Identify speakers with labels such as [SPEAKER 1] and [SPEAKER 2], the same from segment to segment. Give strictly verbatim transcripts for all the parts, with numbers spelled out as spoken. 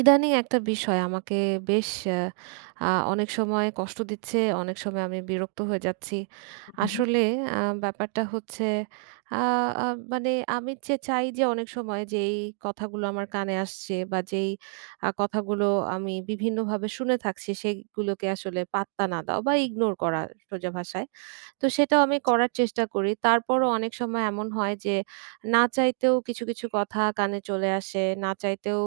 [SPEAKER 1] ইদানিং একটা বিষয় আমাকে বেশ আ আ অনেক সময় কষ্ট দিচ্ছে, অনেক সময় আমি বিরক্ত হয়ে যাচ্ছি।
[SPEAKER 2] হু,
[SPEAKER 1] আসলে আ ব্যাপারটা হচ্ছে আ আ মানে আমি যে চাই যে অনেক সময় যে এই কথাগুলো আমার কানে আসছে বা যেই আ কথাগুলো আমি বিভিন্নভাবে শুনে থাকছি সেগুলোকে আসলে পাত্তা না দেওয়া বা ইগনোর করা সোজা ভাষায়। তো সেটাও আমি করার চেষ্টা করি। তারপরও অনেক সময় এমন হয় যে না চাইতেও কিছু, কিছু কথা কানে চলে আসে। না চাইতেও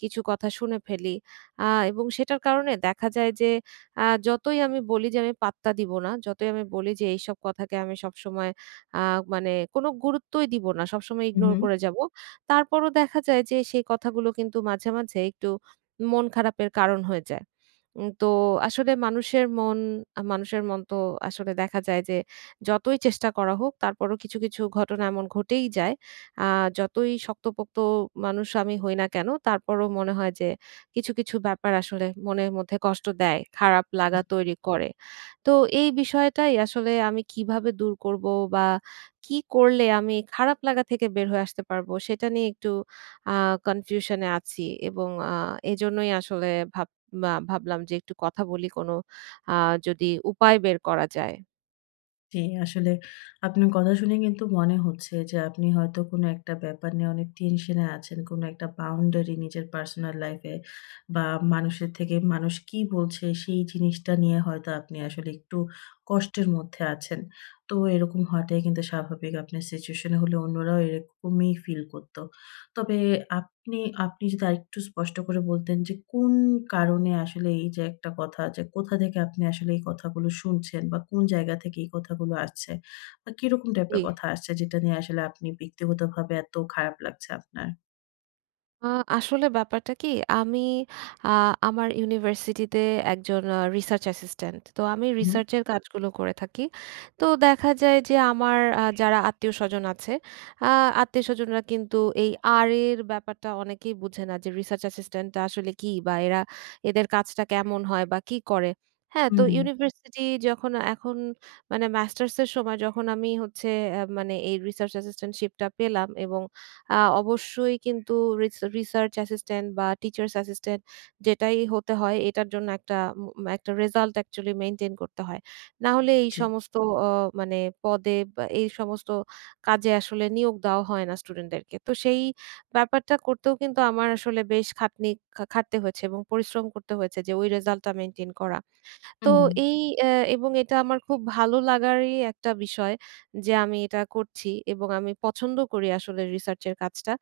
[SPEAKER 1] কিছু কথা শুনে ফেলি। আ এবং সেটার কারণে দেখা যায় যে আ যতই আমি বলি যে আমি পাত্তা দিব না, যতই আমি বলি যে এইসব কথাকে আমি সবসময় আ মানে কোনো গুরুত্বই দিব না। সবসময়
[SPEAKER 2] হুম,
[SPEAKER 1] ইগনোর
[SPEAKER 2] হুম।
[SPEAKER 1] করে যাবো। তারপরও দেখা যায় যে সেই কথাগুলো কিন্তু মাঝে, মাঝে একটু মন খারাপের কারণ হয়ে যায়। উম তো আসলে মানুষের মন আ মানুষের মন তো আসলে দেখা যায় যে যতই চেষ্টা করা হোক তারপরও কিছু, কিছু ঘটনা এমন ঘটেই যায়। আ যতই শক্তপোক্ত মানুষ আমি হই না কেন তারপরও মনে হয় যে কিছু, কিছু ব্যাপার আসলে মনের মধ্যে কষ্ট দেয়, খারাপ লাগা তৈরি করে। তো এই বিষয়টাই আসলে আমি কিভাবে দূর করব বা কি করলে আমি খারাপ লাগা থেকে বের হয়ে আসতে পারবো সেটা নিয়ে একটু আ কনফিউশন এ আছি এবং আ এজন্যই আসলে ভাব বা ভাবলাম যে একটু কথা বলি কোনো আ যদি উপায় বের করা যায়।
[SPEAKER 2] জি, আসলে আপনার কথা শুনে কিন্তু মনে হচ্ছে যে আপনি হয়তো কোনো একটা ব্যাপার নিয়ে অনেক টেনশনে আছেন। কোনো একটা বাউন্ডারি নিজের পার্সোনাল লাইফ এ বা মানুষের থেকে মানুষ কি বলছে সেই জিনিসটা নিয়ে হয়তো আপনি আসলে একটু কষ্টের মধ্যে আছেন। তো এরকম হওয়াটাই কিন্তু স্বাভাবিক। আপনার সিচুয়েশন এ হলে অন্যরাও এরকমই ফিল করত। তবে আপনি আপনি যদি আরেকটু স্পষ্ট করে বলতেন যে কোন কারণে আসলে এই যে একটা কথা যে কোথা থেকে আপনি আসলে এই কথাগুলো শুনছেন বা কোন জায়গা থেকে এই কথাগুলো আসছে বা কিরকম টাইপের
[SPEAKER 1] জি।
[SPEAKER 2] কথা আসছে যেটা নিয়ে আসলে আপনি ব্যক্তিগতভাবে এত খারাপ লাগছে আপনার?
[SPEAKER 1] আ আসলে ব্যাপারটা কি আমি আ আমার ইউনিভার্সিটিতে একজন আ রিসার্চ অ্যাসিস্ট্যান্ট। তো আমি
[SPEAKER 2] উহু,
[SPEAKER 1] রিসার্চের কাজগুলো করে থাকি। তো দেখা যায় যে আমার আ যারা আত্মীয়স্বজন আছে, আ আত্মীয়স্বজনরা কিন্তু এই আর এর ব্যাপারটা অনেকেই বুঝে না যে রিসার্চ অ্যাসিস্ট্যান্টটা আসলে কি বা এরা এদের কাজটা কেমন হয় বা কি করে। হ্যাঁ, তো
[SPEAKER 2] হুম,
[SPEAKER 1] ইউনিভার্সিটি যখন এখন মানে মাস্টার্স এর সময় যখন আমি হচ্ছে আ মানে এই রিসার্চ অ্যাসিস্ট্যান্টশিপটা পেলাম এবং আ অবশ্যই কিন্তু রিস রিসার্চ অ্যাসিস্ট্যান্ট বা টিচার্স অ্যাসিস্ট্যান্ট যেটাই হতে হয় এটার জন্য একটা উম একটা রেজাল্ট অ্যাকচুয়ালি মেইনটেইন করতে হয়। না হলে এই
[SPEAKER 2] জি।
[SPEAKER 1] সমস্ত অ মানে পদে বা এই সমস্ত কাজে আসলে নিয়োগ দেওয়া হয় না স্টুডেন্টদেরকে। তো সেই ব্যাপারটা করতেও কিন্তু আমার আসলে বেশ খাটনি খা খাটতে হয়েছে এবং পরিশ্রম করতে হয়েছে যে ওই রেজাল্টটা মেইনটেইন করা। তো
[SPEAKER 2] হুম,
[SPEAKER 1] এই অ্যা এবং এটা আমার খুব ভালো লাগারই একটা বিষয় যে আমি এটা করছি এবং আমি পছন্দ করি আসলে রিসার্চের কাজটা।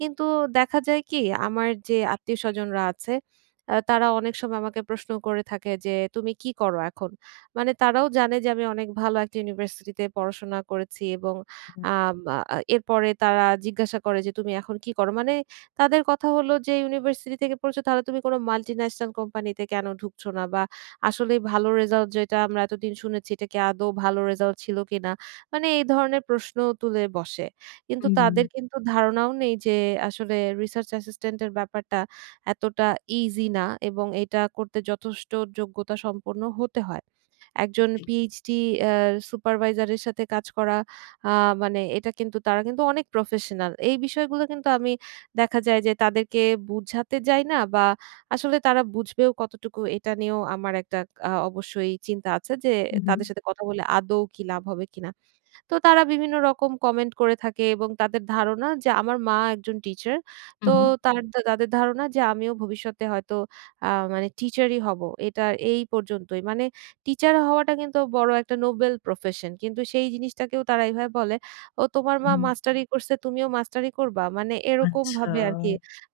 [SPEAKER 1] কিন্তু দেখা যায় কি আমার যে আত্মীয়স্বজনরা আছে আ তারা অনেক সময় আমাকে প্রশ্ন করে থাকে যে, "তুমি কি করো এখন?" মানে তারাও জানে যে আমি অনেক ভালো একটা ইউনিভার্সিটিতে পড়াশোনা করেছি এবং
[SPEAKER 2] হুম,
[SPEAKER 1] আম আ এরপরে তারা জিজ্ঞাসা করে যে, "তুমি এখন কি করো?" মানে তাদের কথা হলো যে, "ইউনিভার্সিটি থেকে পড়েছো তাহলে তুমি কোনো মাল্টিন্যাশনাল কোম্পানিতে কেন ঢুকছো না বা আসলে ভালো রেজাল্ট যেটা আমরা এতদিন শুনেছি এটা কি আদৌ ভালো রেজাল্ট ছিল কিনা? মানে এই ধরনের প্রশ্ন তুলে বসে। কিন্তু
[SPEAKER 2] হুম,
[SPEAKER 1] তাদের কিন্তু ধারণাও নেই যে আসলে রিসার্চ অ্যাসিস্ট্যান্ট এর ব্যাপারটা এতটা ইজি না এবং এটা করতে যথেষ্ট যোগ্যতা সম্পন্ন হতে হয়। একজন
[SPEAKER 2] জি।
[SPEAKER 1] পিএইচডি অ্যা সুপারভাইজারের সাথে কাজ করা আ মানে এটা কিন্তু তারা কিন্তু অনেক প্রফেশনাল। এই বিষয়গুলো কিন্তু আমি দেখা যায় যে তাদেরকে বুঝাতে যাই না বা আসলে তারা বুঝবেও কতটুকু এটা নিয়েও আমার একটা আ অবশ্যই চিন্তা আছে যে
[SPEAKER 2] উহু,
[SPEAKER 1] তাদের সাথে কথা বলে আদৌ কি লাভ হবে কিনা? তো তারা বিভিন্ন রকম কমেন্ট করে থাকে এবং তাদের ধারণা যে আমার মা একজন টিচার। তো
[SPEAKER 2] উহু,
[SPEAKER 1] তার হুম। তাদের ধারণা যে আমিও ভবিষ্যতে হয়তো আ মানে টিচারই হব। এটা এই পর্যন্তই। মানে টিচার হওয়াটা কিন্তু বড় একটা নোবেল প্রফেশন। কিন্তু সেই জিনিসটাকেও তারা এভাবে বলে, "ও তোমার মা
[SPEAKER 2] উহু।
[SPEAKER 1] মাস্টারি করছে, তুমিও মাস্টারি করবা?" মানে
[SPEAKER 2] আচ্ছা,
[SPEAKER 1] এরকমভাবে আরকি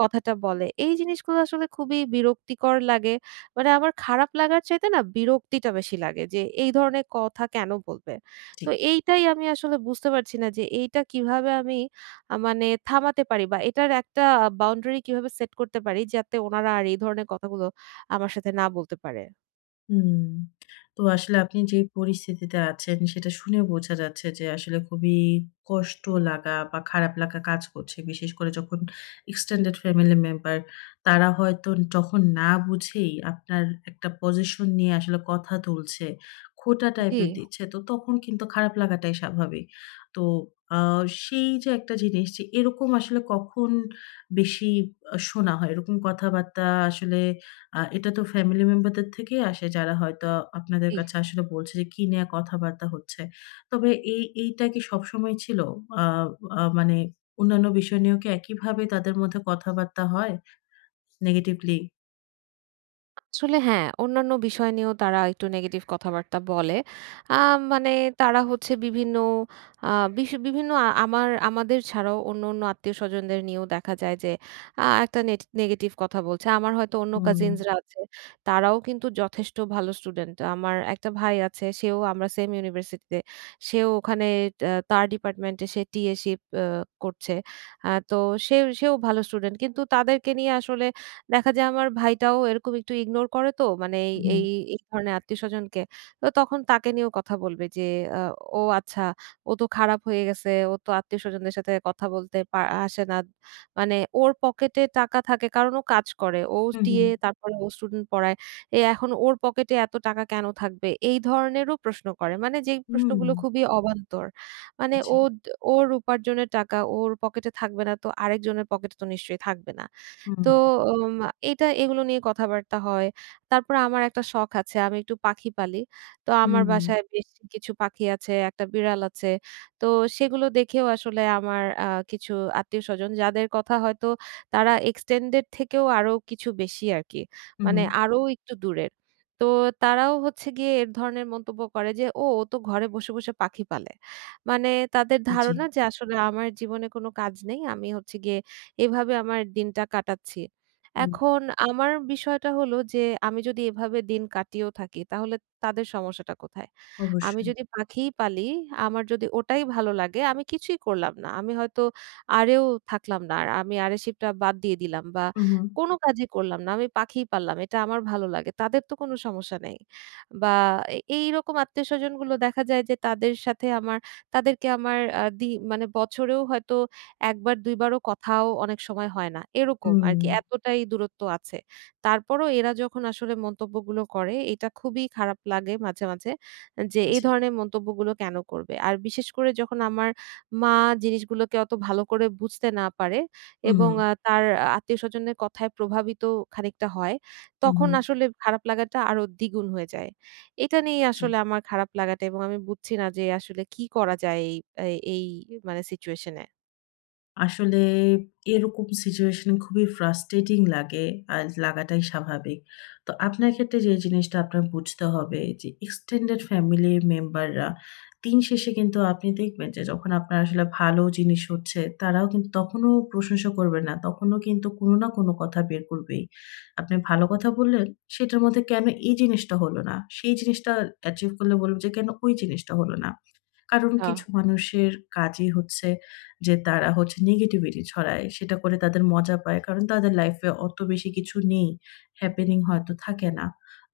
[SPEAKER 1] কথাটা বলে। এই জিনিসগুলো আসলে খুবই বিরক্তিকর লাগে। মানে আমার খারাপ লাগার চাইতে না বিরক্তিটা বেশি লাগে যে এই ধরনের কথা কেন বলবে?
[SPEAKER 2] জি।
[SPEAKER 1] তো এইটাই আমি আসলে বুঝতে পারছি না যে এইটা কিভাবে আমি আ মানে থামাতে পারি বা এটার একটা বাউন্ডারি কিভাবে সেট করতে পারি যাতে ওনারা আর এই ধরনের কথাগুলো আমার সাথে না বলতে পারে?
[SPEAKER 2] হুম। তো আসলে আপনি যে পরিস্থিতিতে আছেন সেটা শুনে বোঝা যাচ্ছে যে আসলে খুবই কষ্ট লাগা বা খারাপ লাগা কাজ করছে। বিশেষ করে যখন extended family member তারা হয়তো যখন না বুঝেই আপনার একটা পজিশন নিয়ে আসলে কথা তুলছে, খোঁটা
[SPEAKER 1] জি,
[SPEAKER 2] টাইপের দিচ্ছে। তো তখন কিন্তু খারাপ লাগাটাই স্বাভাবিক। তো আ সেই যে একটা জিনিস যে এরকম আসলে কখন বেশি আ শোনা হয়? এরকম কথাবার্তা আসলে আ এটা তো ফ্যামিলি মেম্বারদের থেকেই আসে যারা হয়তো আপনাদের
[SPEAKER 1] জি।
[SPEAKER 2] কাছে আসলে বলছে যে কি নিয়ে কথাবার্তা হচ্ছে। তবে এই এইটা কি সবসময় ছিল? আ আ মানে অন্যান্য বিষয় নিয়েও কি একইভাবে তাদের মধ্যে কথাবার্তা হয় নেগেটিভলি?
[SPEAKER 1] আসলে হ্যাঁ, অন্যান্য বিষয় নিয়েও তারা একটু নেগেটিভ কথাবার্তা বলে। আম মানে তারা হচ্ছে বিভিন্ন আ বিশ বিভিন্ন আ আমার আমাদের ছাড়াও অন্য, অন্য আত্মীয়স্বজনদের নিয়েও দেখা যায় যে আ একটা নেট নেগেটিভ কথা বলছে। আমার হয়তো অন্য
[SPEAKER 2] হুম,
[SPEAKER 1] কাজিনস রা আছে, তারাও কিন্তু যথেষ্ট ভালো স্টুডেন্ট। আমার একটা ভাই আছে, সেও আমরা সেম ইউনিভার্সিটিতে। সেও ওখানে টা তার ডিপার্টমেন্টে সে টিএশিপ আ করছে। আ তো সে সেও ভালো স্টুডেন্ট। কিন্তু তাদেরকে নিয়ে আসলে দেখা যায় আমার ভাইটাও এরকম একটু ইগনোর করে তো মানে এই
[SPEAKER 2] হুম,
[SPEAKER 1] এই এই ধরনের আত্মীয়স্বজনকে। তো তখন তাকে নিয়েও কথা বলবে যে আ "ও আচ্ছা, ও তো খারাপ হয়ে গেছে। ও তো আত্মীয়স্বজনদের সাথে কথা বলতে পা আসে না।" মানে ওর পকেটে টাকা থাকে কারণ ও কাজ করে। ও
[SPEAKER 2] হুম, হুম,
[SPEAKER 1] দিয়ে তারপরে ও স্টুডেন্ট পড়ায়। এ এখন ওর পকেটে এত টাকা কেন থাকবে? এই ধরনেরও প্রশ্ন করে। মানে যেই
[SPEAKER 2] হুম,
[SPEAKER 1] প্রশ্নগুলো খুবই অবান্তর। মানে
[SPEAKER 2] জি,
[SPEAKER 1] ও দ- ওর উপার্জনের টাকা ওর পকেটে থাকবে না তো আরেকজনের পকেটে তো নিশ্চয়ই থাকবে না। তো
[SPEAKER 2] হুম,
[SPEAKER 1] উম এটা এগুলো নিয়ে কথাবার্তা হয়। তারপরে আমার একটা শখ আছে, আমি একটু পাখি পালি। তো আমার
[SPEAKER 2] হুম,
[SPEAKER 1] বাসায় বেশ কিছু পাখি আছে, একটা বিড়াল আছে। তো সেগুলো দেখেও আসলে আমার আ কিছু আত্মীয়স্বজন যাদের কথা হয়তো তারা এক্সটেন্ডেড থেকেও আরো কিছু বেশি আরকি।
[SPEAKER 2] হুম,
[SPEAKER 1] মানে আরো একটু দূরের। তো তারাও হচ্ছে গিয়ে এর ধরনের মন্তব্য করে যে, "ও, ও তো ঘরে বসে, বসে পাখি পালে।" মানে তাদের
[SPEAKER 2] জি,
[SPEAKER 1] ধারণা যে আসলে আমার জীবনে কোনো কাজ নেই। আমি হচ্ছে গিয়ে এভাবে আমার দিনটা কাটাচ্ছি।
[SPEAKER 2] হুম,
[SPEAKER 1] এখন আমার বিষয়টা হলো যে আমি যদি এভাবে দিন কাটিয়েও থাকি তাহলে তাদের সমস্যাটা কোথায়? আমি
[SPEAKER 2] অবশ্যই।
[SPEAKER 1] যদি পাখিই পালি, আমার যদি ওটাই ভালো লাগে আমি কিছুই করলাম না। আমি হয়তো আড়েও থাকলাম না। আর আমি আড়ে শিপটা বাদ দিয়ে দিলাম বা
[SPEAKER 2] হুম,
[SPEAKER 1] কোনো কাজই করলাম না। আমি পাখিই পাললাম। এটা আমার ভালো লাগে। তাদের তো কোনো সমস্যা নেই। বা এ এইরকম আত্মীয়স্বজনগুলো দেখা যায় যে তাদের সাথে আমার তাদেরকে আমার আ দি মানে বছরেও হয়তো একবার দুইবারও কথাও অনেক সময় হয় না। এরকম
[SPEAKER 2] হুম,
[SPEAKER 1] আরকি এতটাই দূরত্ব আছে। তারপরও এরা যখন আসলে মন্তব্যগুলো করে এটা খুবই খারাপ লাগে মাঝে, মাঝে যে এই
[SPEAKER 2] জি,
[SPEAKER 1] ধরনের মন্তব্যগুলো কেন করবে? আর বিশেষ করে যখন আমার মা জিনিসগুলোকে অত ভালো করে বুঝতে না পারে
[SPEAKER 2] হুম,
[SPEAKER 1] এবং আ তার আত্মীয়স্বজনের কথায় প্রভাবিত খানিকটা হয়, তখন
[SPEAKER 2] হুম,
[SPEAKER 1] আসলে খারাপ লাগাটা আরো দ্বিগুণ হয়ে যায়। এটা নিয়ে
[SPEAKER 2] জি।
[SPEAKER 1] আসলে আমার খারাপ লাগাটা এবং আমি বুঝছি না যে আসলে কি করা যায় এই এই এই মানে সিচুয়েশন এ?
[SPEAKER 2] আসলে এরকম সিচুয়েশন খুবই ফ্রাস্ট্রেটিং লাগে, আর লাগাটাই স্বাভাবিক। তো আপনার ক্ষেত্রে যে জিনিসটা আপনার বুঝতে হবে যে এক্সটেন্ডেড ফ্যামিলি মেম্বাররা দিন শেষে কিন্তু আপনি দেখবেন যে যখন আপনার আসলে ভালো জিনিস হচ্ছে তারাও কিন্তু তখনও প্রশংসা করবে না। তখনও কিন্তু কোনো না কোনো কথা বের করবেই। আপনি ভালো কথা বললেন, সেটার মধ্যে কেন এই জিনিসটা হলো না? সেই জিনিসটা অ্যাচিভ করলে বলবে যে কেন ওই জিনিসটা হলো না? কারণ
[SPEAKER 1] আ
[SPEAKER 2] কিছু মানুষের কাজই হচ্ছে যে তারা হচ্ছে নেগেটিভিটি ছড়ায়। সেটা করে তাদের মজা পায়। কারণ তাদের লাইফে অত বেশি কিছু নেই। হ্যাপেনিং হয়তো থাকে না।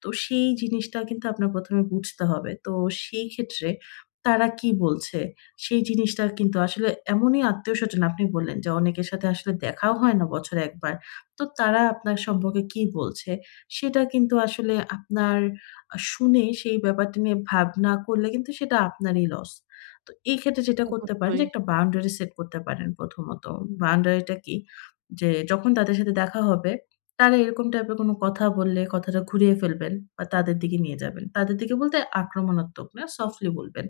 [SPEAKER 2] তো সেই জিনিসটা কিন্তু আপনার প্রথম এ বুঝতে হবে। তো সেই ক্ষেত্রে তারা কি বলছে? সেই জিনিসটা কিন্তু আসলে এমনই আত্মীয়স্বজন আপনি বললেন যে অনেকের সাথে আসলে দেখাও হয় না বছরে এক বার। তো তারা আপনার সম্পর্কে কি বলছে? সেটা কিন্তু আসলে আপনার আ শুনে সেই ব্যাপারটা নিয়ে ভাবনা করলে কিন্তু সেটা আপনারই লস। তো এই ক্ষেত্রে যেটা করতে পারেন যে
[SPEAKER 1] অবশ্যই।
[SPEAKER 2] একটা বাউন্ডারি সেট করতে পারেন প্রথমত। বাউন্ডারিটা কি? যে যখন তাদের সাথে দেখা হবে, তারা এরকম টাইপের কোনো কথা বললে কথাটা ঘুরিয়ে ফেলবেন বা তাদের দিকে নিয়ে যাবেন। তাদের দিকে বলতে আক্রমণাত্মক না, সফটলি বলবেন।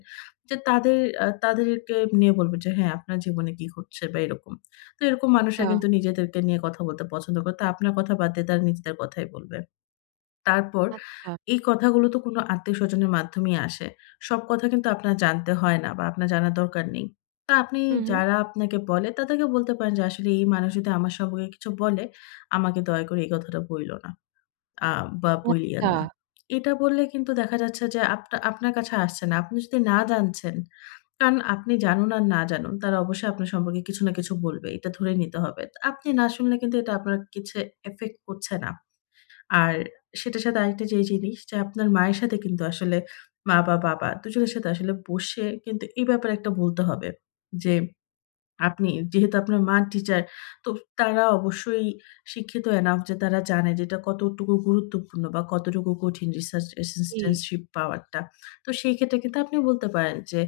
[SPEAKER 2] যে তাদের আ তাদেরকে নিয়ে বলবেন যে, "হ্যাঁ, আপনার জীবনে কি ঘটছে?" বা এরকম। তো এরকম মানুষরা
[SPEAKER 1] আচ্ছা,
[SPEAKER 2] কিন্তু নিজেদেরকে নিয়ে কথা বলতে পছন্দ করে। তো আপনার কথা বাদ দিয়ে তারা নিজেদের কথাই বলবে। তারপর
[SPEAKER 1] আচ্ছা।
[SPEAKER 2] এই কথাগুলো তো কোনো আত্মীয়স্বজনের মাধ্যমেই আসে। সব কথা কিন্তু আপনার জানতে হয় না বা আপনার জানার দরকার নেই। তো আপনি
[SPEAKER 1] হু, হু।
[SPEAKER 2] যারা আপনাকে বলে তাদেরকে বলতে পারেন যে, "আসলে এই মানুষ যদি আমার সম্পর্কে কিছু বলে, আমাকে দয়া করে এই কথাটা বইলো না আ বা বইলিয়েন
[SPEAKER 1] আচ্ছা,
[SPEAKER 2] না।" এটা বললে কিন্তু দেখা যাচ্ছে যে আপনা আপনার কাছে আসছে না। আপনি যদি না জানছেন, কারণ আপনি জানুন আর না জানুন, তারা অবশ্যই আপনার সম্পর্কে কিছু না কিছু বলবে। এটা ধরে নিতে হবে। তো আপনি না শুনলে কিন্তু এটা আপনার কিছু এফেক্ট করছে না। আর সেটার সাথে আরেকটা যে জিনিস যে আপনার মায়ের সাথে কিন্তু আসলে মা বা বাবা দুজনের সাথে আসলে বসে কিন্তু এই ব্যাপারে একটা বলতে হবে যে আপনি যেহেতু আপনার মা টিচার, তো তারা অবশ্যই শিক্ষিত এনাফ যে তারা জানে যে এটা কতটুকু গুরুত্বপূর্ণ বা কতটুকু কঠিন রিসার্চ
[SPEAKER 1] জি,
[SPEAKER 2] অ্যাসিস্ট্যান্টশিপ পাওয়াটা। তো সেই ক্ষেত্রে কিন্তু আপনি বলতে পারেন যে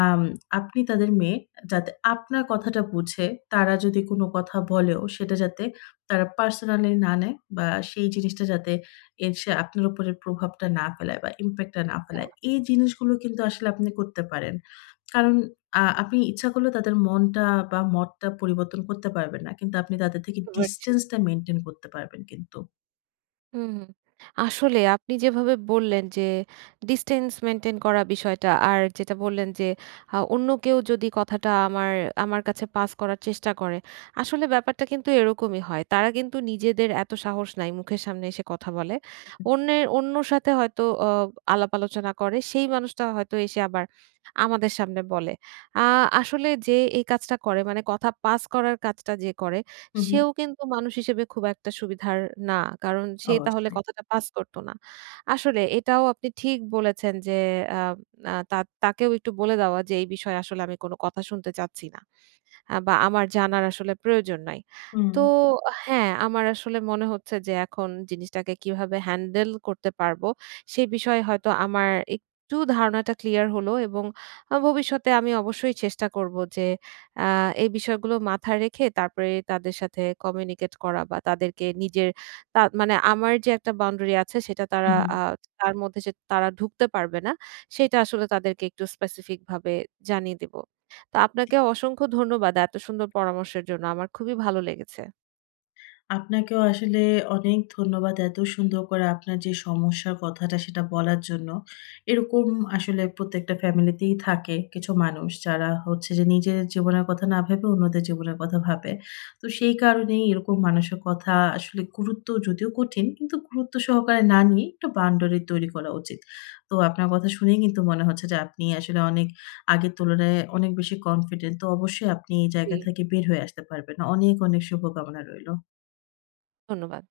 [SPEAKER 2] আম আপনি তাদের মেয়ে যাতে আপনার কথাটা বুঝে তারা যদি কোনো কথা বলেও সেটা যাতে তারা পার্সোনালি না নেয় বা সেই জিনিসটা যাতে এসে আপনার উপরে প্রভাবটা না ফেলায় বা ইমপ্যাক্টটা না ফেলায়। এই জিনিসগুলো কিন্তু আসলে আপনি করতে পারেন। কারণ আ আপনি ইচ্ছা করলেও তাদের মনটা বা মতটা পরিবর্তন করতে পারবেন না। কিন্তু আপনি তাদের থেকে
[SPEAKER 1] বুঝতে পারছি।
[SPEAKER 2] ডিসট্যান্সটা মেইনটেইন করতে পারবেন কিন্তু।
[SPEAKER 1] হুম, হুম। আসলে আপনি যেভাবে বললেন যে ডিসট্যান্স মেইনটেইন করা বিষয়টা আর যেটা বললেন যে আ অন্য কেউ যদি কথাটা আমার আমার কাছে পাস করার চেষ্টা করে, আসলে ব্যাপারটা কিন্তু এরকমই হয়। তারা কিন্তু নিজেদের এত সাহস নাই মুখের সামনে এসে কথা বলে।
[SPEAKER 2] হুম।
[SPEAKER 1] অন্যের অন্যর সাথে হয়তো অ আলাপ আলোচনা করে। সেই মানুষটা হয়তো এসে আবার আমাদের সামনে বলে। আ আসলে যে এই কাজটা করে মানে কথা পাস করার কাজটা যে করে
[SPEAKER 2] হু, হু।
[SPEAKER 1] সেও কিন্তু মানুষ হিসেবে খুব একটা সুবিধার না। কারণ সে তাহলে
[SPEAKER 2] অবশ্যই।
[SPEAKER 1] কথাটা পাস করত না। আসলে এটাও আপনি ঠিক বলেছেন যে আ আ তা তাকেও একটু বলে দেওয়া যে এই বিষয়ে আসলে আমি কোন কথা শুনতে চাচ্ছি না। আ বা আমার জানার আসলে প্রয়োজন নাই।
[SPEAKER 2] হুম,
[SPEAKER 1] তো হ্যাঁ, আমার আসলে মনে হচ্ছে যে এখন জিনিসটাকে কিভাবে হ্যান্ডেল করতে পারবো, সে বিষয়ে হয়তো আমার একটু ধারণাটা ক্লিয়ার হলো এবং আ ভবিষ্যতে আমি অবশ্যই চেষ্টা করব যে আ এই বিষয়গুলো মাথায় রেখে তারপরে তাদের সাথে কমিউনিকেট করা বা তাদেরকে নিজের তা মানে আমার যে একটা বাউন্ডারি আছে সেটা
[SPEAKER 2] হু,
[SPEAKER 1] তারা
[SPEAKER 2] হু।
[SPEAKER 1] আ তার মধ্যে যে তারা ঢুকতে পারবে না, সেটা আসলে তাদেরকে একটু স্পেসিফিক ভাবে জানিয়ে দিব। তো আপনাকে অসংখ্য ধন্যবাদ এত সুন্দর পরামর্শের জন্য। আমার খুবই ভালো লেগেছে।
[SPEAKER 2] আপনাকেও আসলে অনেক ধন্যবাদ এত সুন্দর করে আপনার যে সমস্যার কথাটা সেটা বলার জন্য। এরকম আসলে প্রত্যেকটা ফ্যামিলিতেই থাকে কিছু মানুষ যারা হচ্ছে যে নিজের জীবনের কথা না ভেবে অন্যদের জীবনের কথা ভাবে। তো সেই কারণেই এরকম মানুষের কথা আসলে গুরুত্ব যদিও কঠিন কিন্তু গুরুত্ব সহকারে না নিয়ে একটা বাউন্ডারি তৈরি করা উচিত। তো আপনার কথা শুনেই কিন্তু মনে হচ্ছে যে আপনি আসলে অনেক আগের তুলনায় অনেক বেশি কনফিডেন্ট। তো অবশ্যই আপনি এই
[SPEAKER 1] জি।
[SPEAKER 2] জায়গা থেকে বের হয়ে আসতে পারবেন। অনেক, অনেক শুভকামনা রইল।
[SPEAKER 1] ধন্যবাদ।